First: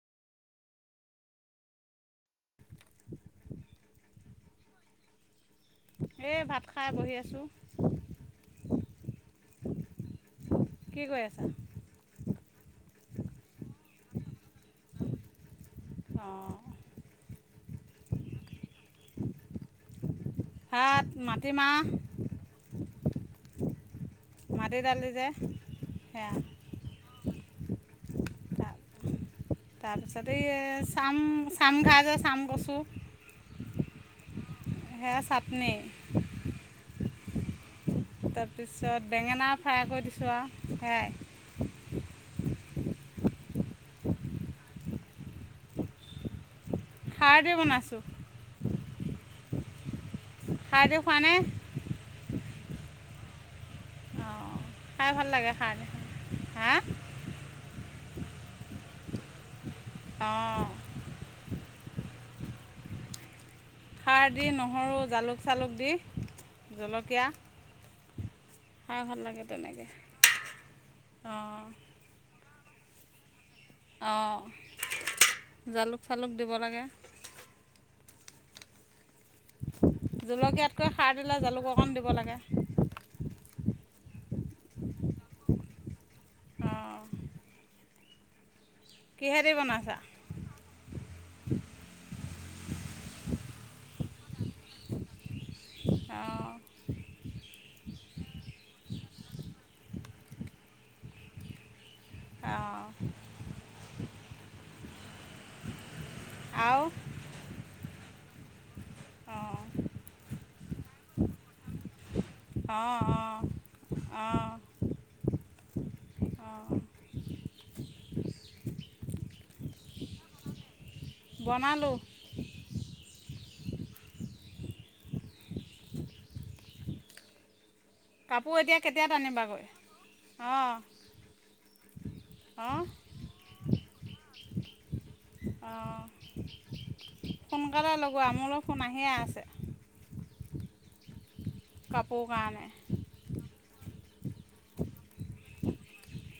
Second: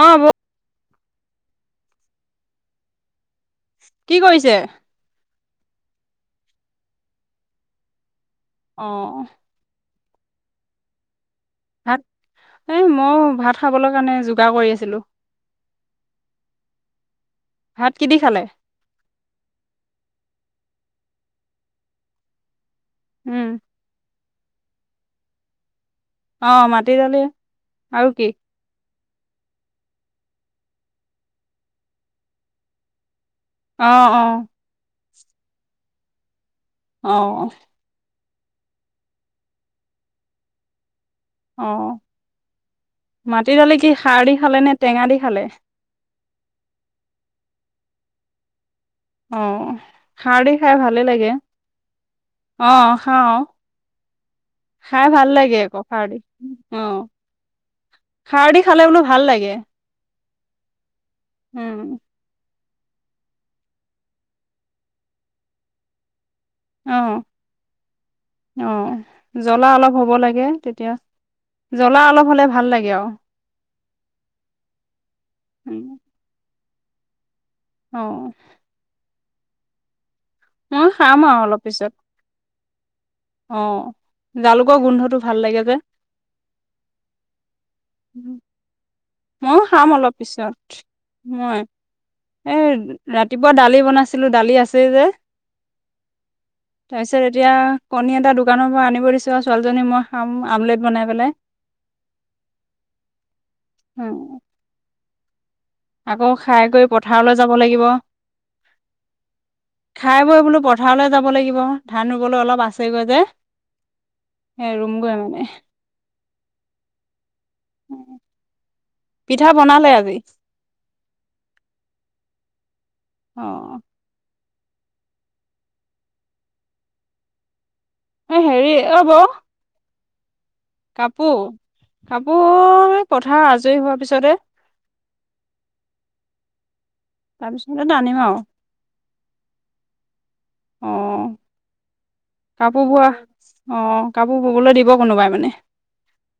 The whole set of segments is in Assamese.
অ', বো। কি কৰিছে। এই ভাত খাই বহি আছো। অ কি কৈ আছ। ভাত এই মই ভাত খাবলৈ কাৰণে যোগাৰ কৰি আছিলো। অঁ ভাত কি দি খালে। ভাত মাটিমাহ। উম। মাটি দালি যে সেয়া অ', মাটি দালি আৰু কি। তাৰ তাৰপিছত এই চাম চামঘাঁ যে চাম কচু। আহ অ। সেয়া চাটনি। অ। তাৰপিছত বেঙেনা ফ্ৰাই কৰি দিছোঁ আৰু সেয়াই। অ। মাটিদালি কি খাৰ দি খালে নে টেঙা দি খালে। খাৰ দি বনাইছো। অ। খাৰ দি খাই ভালে লাগে। অ', খাওঁ। খাই ভাল লাগে আকৌ খাৰ দি হা অ। খাৰ দি খালে বোলো ভাল লাগে। অঁ উম। খাৰ দি নহৰু জালুক চালুক দি অ জলকীয়া অ খাই ভাল লাগে জ্বলা তেনেকৈ অলপ হ'ব লাগে তেতিয়া অঁ জ্বলা অলপ হ'লে ভাল ভাল লাগে আৰু। অঁ উম জালুক চালুক দিব লাগে [inaudible] অ মই জলকীয়াতকৈ খাৰ খাম দিলে আৰু অলপ জালুক পিছত অকণ দিব লাগে অ জালুকৰ গোন্ধটো ভাল লাগে যে অঁ কিহেদি ময়ো খাম বনাইছা অলপ পিছত মই! এই ৰাতিপুৱা দালি বনাইছিলোঁ দালি আছেই যে অঁ তাৰপিছত এতিয়া কণী এটা দোকানৰ পৰা আনিব দিছোঁ আৰু ছোৱালীজনী মই খাম আমলেট বনাই পেলাই। অঁ। উম। আকৌ খাই আৰু গৈ পথাৰলে যাব লাগিব অঁ খাই বৈ বোলো পথাৰলে যাব লাগিব ধান ৰুব ৰুবলৈ অলপ অঁ আছেগৈ অঁ যে! অঁ সে ৰুম গৈ আৱ মানে। অঁ পিঠা বনালে আজি? বনালোঁ। অ। এই কাপোৰ হেৰি এতিয়া অ কেতিয়া বৌ টানিবাগৈ? অঁ কাপোৰ! অঁ কাপোৰ পথাৰ আজৰি হোৱা তাৰ পিছতে। অঁ। তাৰপিছতে সোনকালে টানিম লগোৱা মোৰো ফোন আহিয়ে আছে। অঁ। কাপোৰ কাৰনেই অঁ কাপোৰ ববলৈ দিব কোনোবাই মানে?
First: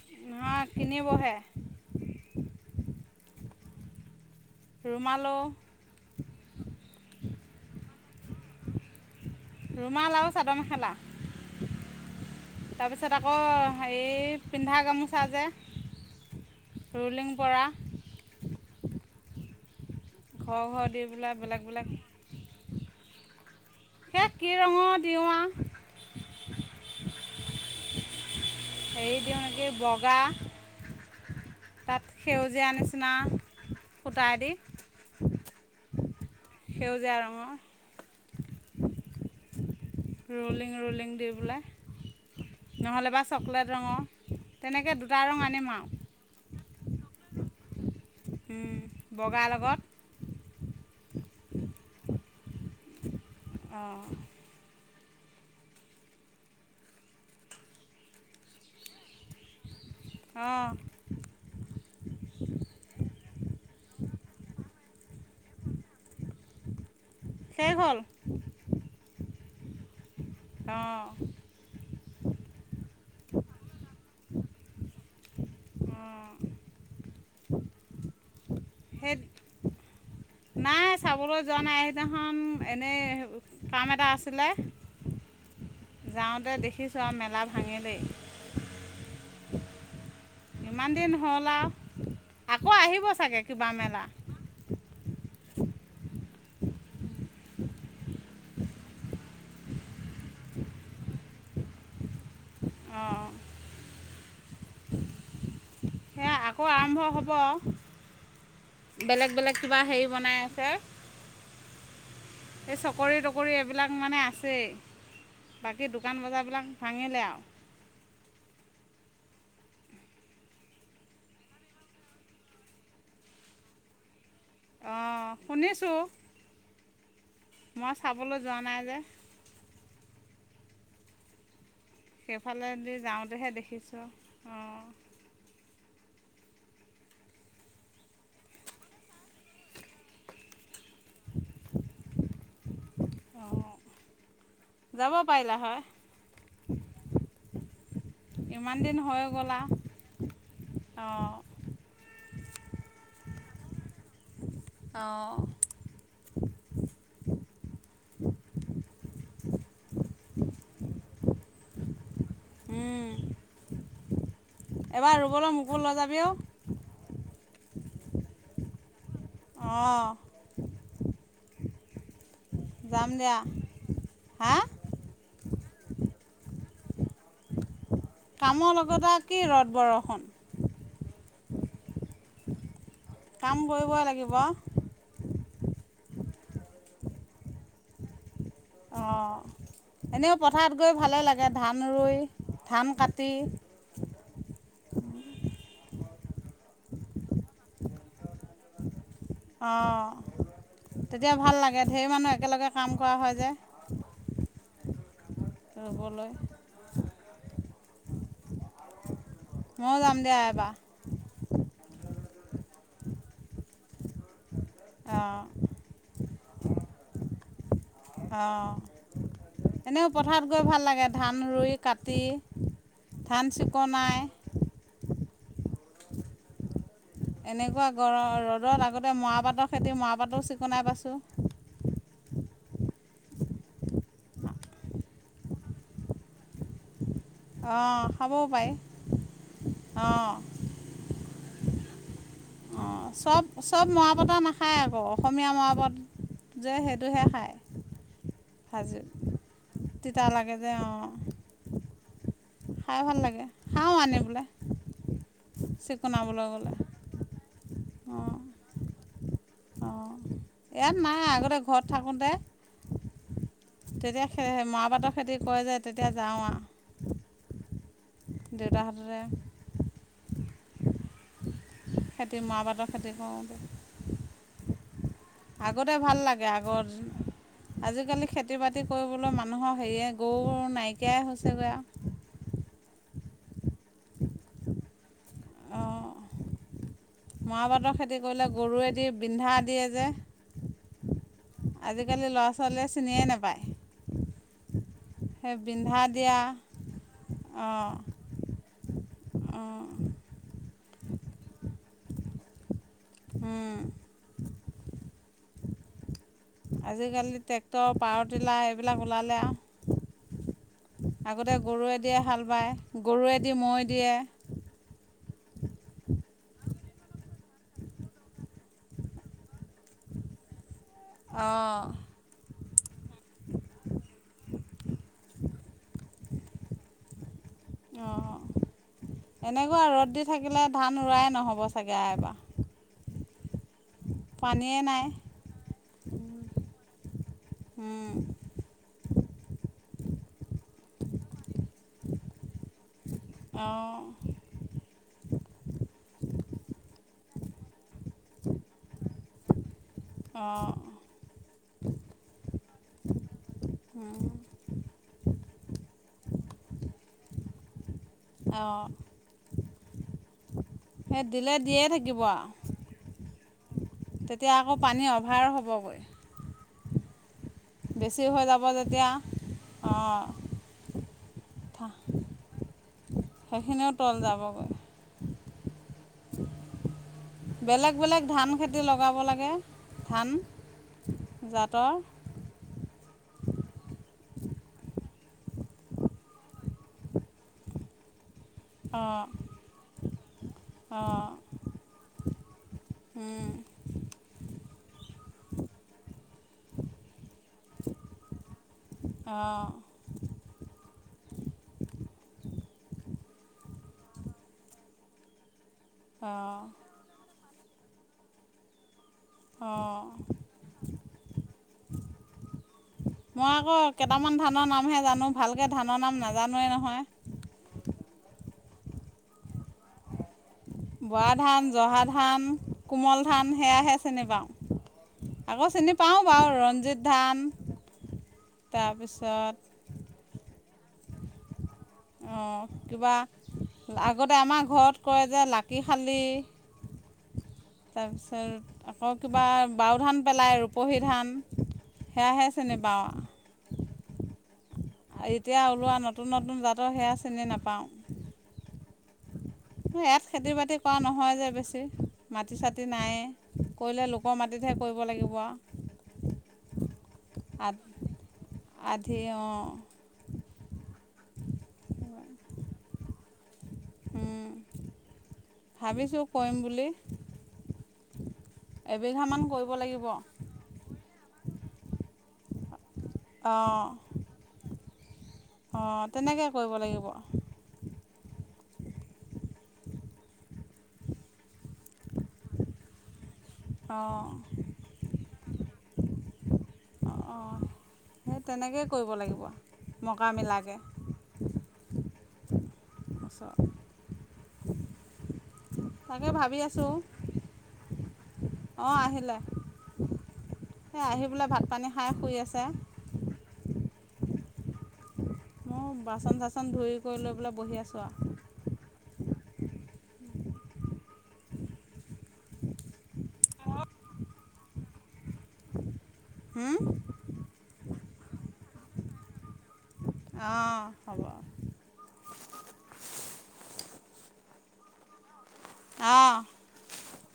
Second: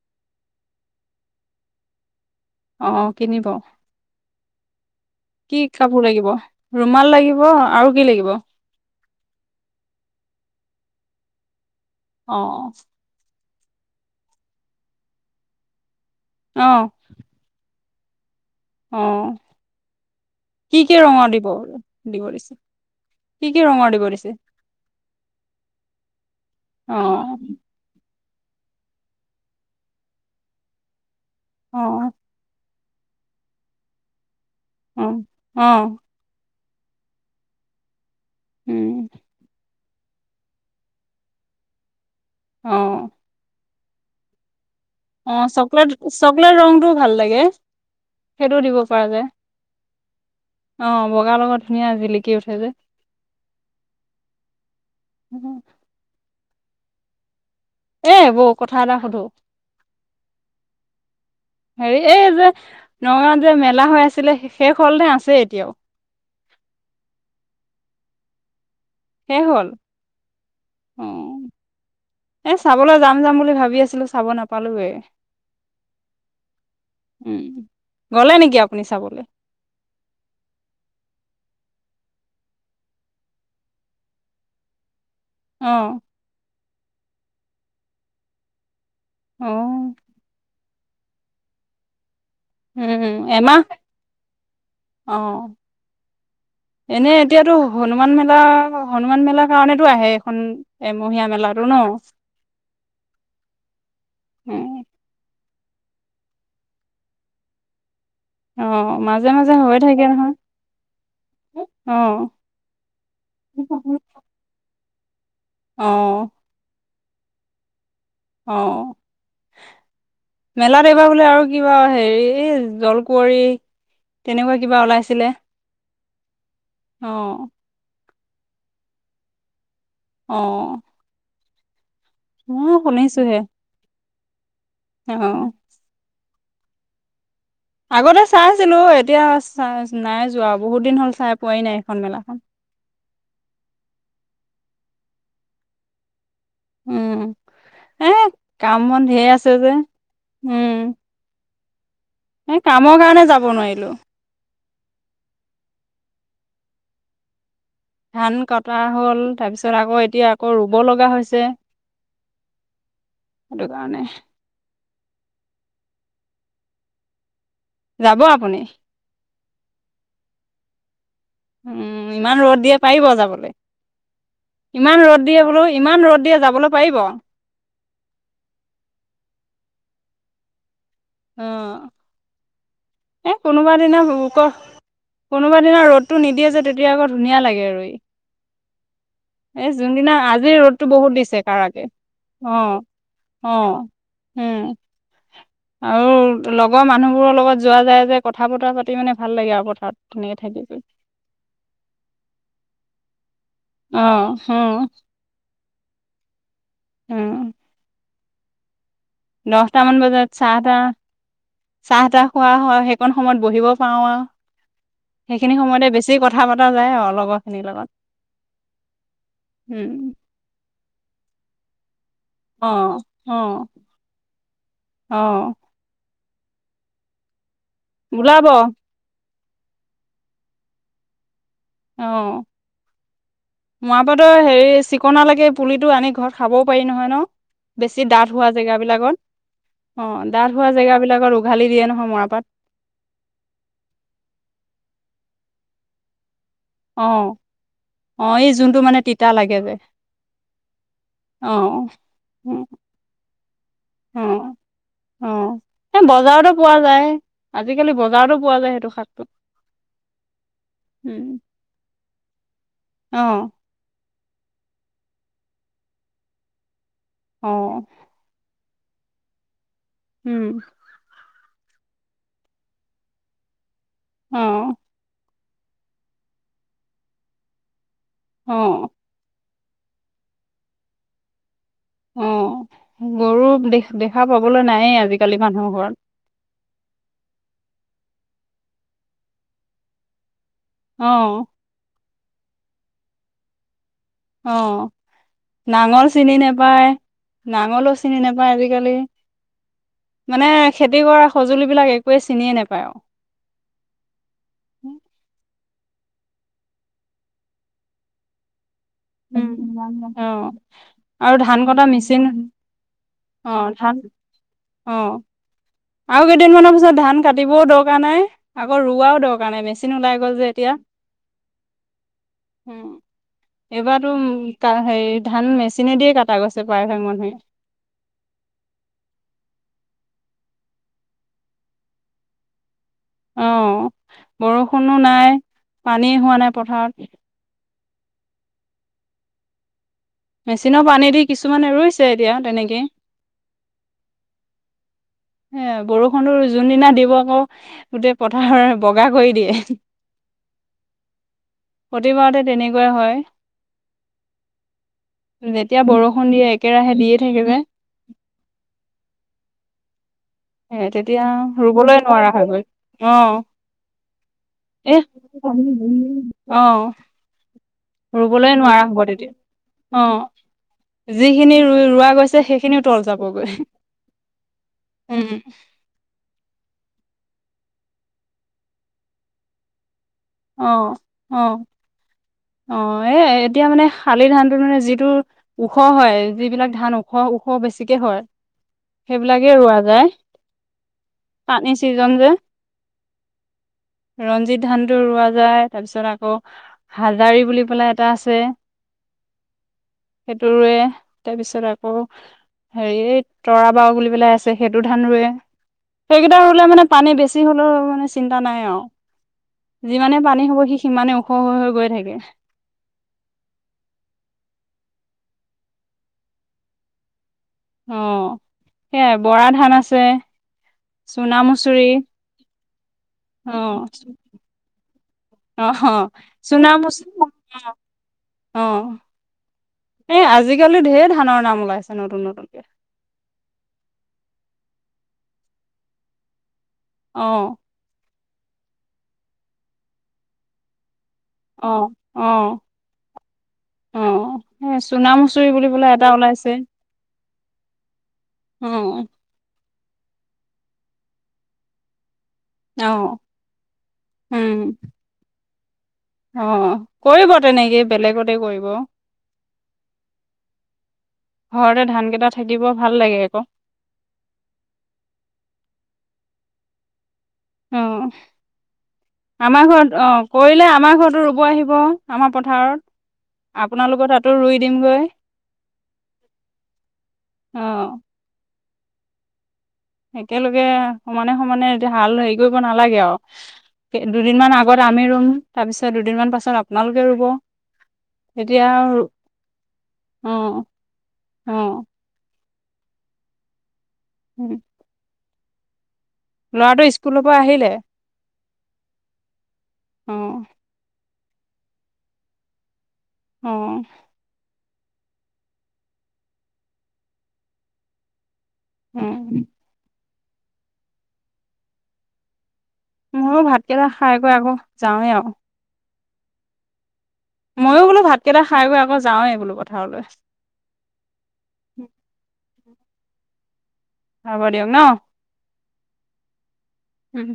অঁ নহয় কিনিবহে অঁ কিনিব। ৰুমালো কি কাপোৰ লাগিব? ৰুমাল লাগিব আৰু কি লাগিব? ৰুমাল আৰু চাদৰ মেখেলা অ তাৰ পিছত আকৌ হেৰি পিন্ধা গামোচা যে অ ৰোলিং পৰা অঁ ঘৰ কি ঘৰ দি কি ৰংৰ পেলাই দিব ব বেলেগ বেলেগ দিব দিছে কি কি ৰঙৰ দিব সেই দিছে কি ৰঙৰ দিওঁ আৰু অঁ হেৰি দিওঁ নেকি বগা অ তাত সেউজীয়া আনিছে নিচিনা সূতা আদি উম উম সেউজীয়াৰ ৰঙৰ উম ৰলিং ৰলিং দি পেলাই নহ'লে বা চকলেট ৰঙৰ তেনেকৈ দুটা ৰং অঁ আনিম চকলেট আৰু চকলেট ৰংটোও ভাল লাগে কি সেইটো দিব পৰা বগাৰ লগত যায় অঁ বগাৰ লগত ধুনীয়া জিলিকি উঠে যে অঁ হম এ বৌ কথা এটা সুধো অঁ হেৰি এই যে নগাঁও ত যে মেলা হৈ আছিলে শেষ হ'লহে আছেই এতিয়াও শেষহল। শেষহ'ল। অ', এছ চাবলৈ যাম-যাম বুলি ভাবি আছিলো। চাব নাপালোৱে। অঁ উম', গ'লে নেকি আক সেইত নাই চাবলৈ যোৱা নাই সেই সেইদিনাখন এনেই কাম এটা আছিলে। অ যাওঁতে দেখি দেখিছঁ মেলা ভাঙিলেই। অঁ', ইমান দিন হল আৰু। আকৌ আহিব উম চাগে এমাহ কিবা মেলা। অ এনেই এতিয়াতো হনুমান মেলা হনুমান মেলাৰ কাৰণেতো আহে এইখন এমহীয়া মেলাটো ন। অঁ', উম', সেয়া আকৌ আৰম্ভ হ'ব। অ মাজে মাজে বেলেগ-বেলেগ হৈ কিবা থাকে হেৰি নহয় বনাই আছে, অ এই চকৰি-তকৰি এইবিলাক মানে আছেই। অ বাকী দোকান বজাৰ বিলাক ভাঙিলে আৰু। অ', মেলাত এইবাৰ বোলে আৰু কিবা হেৰি এই জলকুঁৱৰী তেনেকুৱা কিবা ওলাইছিলে। অঁ শুনিছোঁ অ', মই চাবলৈ যোৱা নাই যে। অ', মই সেইফালেদি যাওঁতেহে দেখিছো। অ', অহ', আগতে চাই আছিলো এতিয়া নাই যোৱা বহুত দিন হ'ল চাই পোৱাই নাই এইখন মেলাখন। অঁ যাব পাৰিলা হয়। উম [inaudible] এ ইমান কাম দিন বন হৈ ধেই গ'ল আছে যে আৰু উম। অঁ এই কামৰ কাৰণে যাব নোৱাৰিলোঁ। অঁ', ধান কটা হ'ল তাৰপিছত আকৌ এতিয়া আকৌ ৰুব লগা হৈছে। উম, সেইটো কাৰণে। এবাৰ ৰুবলৈ মোকো লৈ যাবি ও। যাব আপুনি? অঁ। উম। ইমান ৰ'দ দিয়ে পাৰিব যাম দিয়া যাবলৈ? হা ইমান ৰ'দ দিয়ে বোলো ইমান ৰ'দ দিয়ে যাবলৈ পাৰিব? কামৰ লগত কি ৰ'দ বৰষুণ। অঁ। এ কাম কোনোবা দিনা কৰিবই [unintelligible] লাগিব ক কোনোবা দিনা ৰ'দটো নিদিয়ে যে তেতিয়া আকৌ ধুনীয়া লাগে ৰুই। অঁ এই যোনদিনা এনেও আজি পথাৰত ৰ'দটো গৈ বহুত ভালে দিছে লাগে ধান কাৰাকে, ৰুই অঁ ধান কাটি অঁ উম' আৰু লগৰ মানুহবোৰৰ লগত য যোৱা যাই-যাই কথা-বতৰা পাতিব নে অঁ, তেতিয়া ভাল লাগে, ঢেৰ মানুহ একেলগে কাম কৰা হয় যে। অ', হ। ৰুবলৈ উম। দহটামান ময়ো যাম বজাত দিয়া এবাৰ চাহ-তাহ চাহ-তাহ খোৱা হয়। সেইকণ সময়ত বহিব পাৰো আৰু অঁ সেইখিনি সময়তে বেছি কথা পতা যায়। অ', লগৰখিনিৰ লগত, অঁ উম। এনেও পথাৰত গৈ ভাল লাগে ধান ৰুই, কাট তি, অ অ ধান চিকনাই অ। এনেকুৱা ওলাব গৰ-ৰদত আগতে মৰাপাট তৰ খেতি মৰাপাট‌ও চিকণাই পাইছোঁ। অ। মৰাপাটৰ হেৰি চিকনালকে, পুলিটো আনি ঘৰত খাবও পাৰি নহয় ন? অঁ বেছি ডাঠ খাবও হোৱা পাৰি জেগাবিলাকত, অ', অঁ ডাঠ হোৱা জেগাবিলাকত উঘালি দিয়ে নহয় মৰাপাট। অঁ চব চব মৰাপাটৰ নাখায় আকৌ অসমীয়া মাৰাপাট যে সেইটোহে খায় অ', এই যোনটো মানে ভাজি। তিতা লাগে যে তিতা লাগে যে অ। অ', অ', খাই ভাল লাগে। খাওঁ আনি পেলাই। অ', অ', এ চিকুণাবলৈ বজাৰতো গ'লে পোৱা যায়। আজি আজিকালি বজাৰতো পোৱা যায়, সেইটো শাকতো। অ', ইয়াত নাই, আগতে ঘৰত থাকোতে। অ। তেতিয়া খেৰ-মৰাপাটৰ খেতি কৰে, যে তেতিয়া যাওঁ আও। অ। দেউতাহঁতে। উম। [inaudible] খেতি মৰাপাটৰ খেতি কৰোঁ। অ। আগতে ভাল লাগে, আগৰ। আজিকালি খেতি-বাতি অ', কৰিবলো মা। মানুহৰ হেৰিয়ে গৰু-গৰু নাইকিয়াই হৈছে গৈ আও। অ', গৰু দে-দেখা পাবলৈ নায়ে আজি। কালি মানুহৰ ঘৰত। মৰা পাটৰ খেতি কৰিলে গৰুৱেদি বিন্ধা দিয়ে যে। অ। আজিকালি ল'ৰা ছোৱালীয়ে চিনিয়ে নাপায়। অ', সেই বিন্ধা নাঙল চিনি দিয়া নোপায়, নাঙলো অঁ চিনি নোপায় আজিকালি, অঁ মানে খেতি কৰা সঁজুলিবিলাক এক। [inaudible] চিনিয়ে নোপায় আও। আজিকালি ট্ৰেক্টৰ পাৱাৰ টিলাৰ। বিলাক ওলালে উম, আও অ', আৰু আগতে ধান কটা গৰুৱে দিয়ে মেচিন হাল বায়, গৰুৱে দি অ', মৈ ধান দিয়ে। অ', আৰু কেইদিনমানৰ পিছত ধান কাটিবও দৰকাৰ নাই, আকৌ ৰোৱাও দৰকাৰ নাই মেচিন ওলাই গ'ল যে এতিয়া। অ। উম। এইবাটো কাঁ হেই ধান মেচিনে দিয়ে কাট। কাগজছে পায় [unintelligible] অ', এনেকুৱা ৰ'দ দি থাকিলে ধান ৰোৱাই নহ'ব চাগে এবাৰ। অ', বৰষুণো নাই, পানী হোৱা নাই পথাৰত। উম। [inaudible] মেচিনৰ পানী দি কিছুমানে ৰুইছে এতিয়া তেনেকেই। অ। [inaudible] হে বৰষুণৰ যোনদিনা দিব আকৌ। গোটেই পথাৰ বগা। কৰি দিয়ে। অঁ প্ৰতিবাৰতে তেনেকুৱাই হয়, যেতিয়া বৰষুণ দিয়ে একেৰাহে দিয়ে থাকে যে। অ। [inaudible] এ তেতিয়া ৰুবলৈ নোৱাৰা আৰু হৈ গৈ অ', তেতিয়া আকৌ পানী অভাৰ হ'বগৈ এ অ। বেছি হৈ ৰুবলৈ যাব নোৱাৰা হ'ব যেতিয়া তেতিয়া অ', অঁ যিখিনি ৰুই ৰোৱা গৈছে সেইখিনিও। তল সেইখিনিও তল যাবগৈ। উম। বেলেগ বেলেগ ধান খেতি লগাব লাগে। ধান অ অ জাতৰ। অ', এ এতিয়া মানে শালি ধানটো মানে যিটো ওখ হয় যিবিলাক ধান ওখ ওখ বেছিকে হয়। অঁ সেইবিলাকে ৰোৱা যায় অঁ পানী ছিজন যে ৰঞ্জিত ধানতটো ৰোৱা যায় তাৰ পিছত আকৌ। হাজাৰ বুলি পেলাই এটা আছে অঁ সেইটো তাৰপিছত আকৌ হেৰি এই তৰা বাও বুলি পেলাই আছে সেইটো ধান ৰুৱে। সেইকেইটা অঁ ৰুলে মানে পানী বেছি হলেও মোৰ চিন্তা নাই আৰু। অঁ যিমানে পানী হ'ব সিমানে ওখ হৈ হৈ গৈঠাকিব। মই আকৌ কেইটামান ধানৰ নামহে জানো ভালকে ধানৰ নাম নাজানোৱে নহয়। সেয়াই বৰা ধান আছে, আছে বৰা চুনা ধান মচৰি, জহা ধান কোমল ধান, সেয়াহে চিনি পাওঁ অ আকৌ অ চিনি পাওঁ বাৰু চুনা ৰঞ্জিত মচুৰি অ ধান অ তাৰপিছত! এই আজিকালি ঢেৰ ধানৰ নাম? ওলাইছে ন ন নপীয়া [unintelligible] তাতে আমাৰ ঘৰত কৰে যে লাকিশালী! আহ তাৰপিছত আকৌ কিবা বাও ধান পেলাই ৰূপহী ধান আহ সেয়াহে আহ চিনি পাওঁ আহ। এ চুনা মচুৰি বিবোলে এটা ওলাইছে! চনে নাপাওঁ। অ। ইয়াত খেতি বাতি কৰা নহয় যে বেছি মাটি চাটি অ নাই কৰিলে লোকৰ মাটিতহে কৰিব লাগিব। অঁ কৰিব তেনেকে আৰু বেলেগতে কৰিব আধি অঁ ঘৰতে ধান কেইটা থাকিব ভাল লাগে আকৌ। ভাবিছোঁ কৰিম বুলি অ এবিঘামান আমাৰ কৰিব ঘৰত লাগিব অ কৰিলে আমাৰ ঘৰতো ৰুব আহিব আমাৰ পথাৰত অঁ আপোনালোক তাতো ৰুই দিমগৈ। অঁ তেনেকে কৰিব লাগিব। অ একেলগে সমানে সমানে এতিয়া হাল হেৰি কৰিব নালাগে আৱ দুদিন মান আগত আমি ৰুম তাৰপিছত দুদিনমান পাছত আপোনালোকে ৰুব অঁ সেই তেতিয়া তেনেকৈয়ে কৰিব লাগিব মকা অঁ মিলাকৈ অঁ! আছা হয় [inaudible] ল'ৰাটো স্কুলৰ পৰা আহিলে? অ আহিলে অ এ আহিব। বোলে ভাত পানী খাই শুই আছে অ- মও বাচন চাচন ধুই কৰি লৈ পেলাই বহি আছো আৱ উম ময়ো ভাতকেইটা খাই কৈ আকৌ যাওঁৱে আৱ হো ময়ো বোলো ভাত কেইটা খাই কৈ আকৌ যাৱো বোলো পথাৰলে অ হ'ব হ'ব দিয়ক ন অহ উম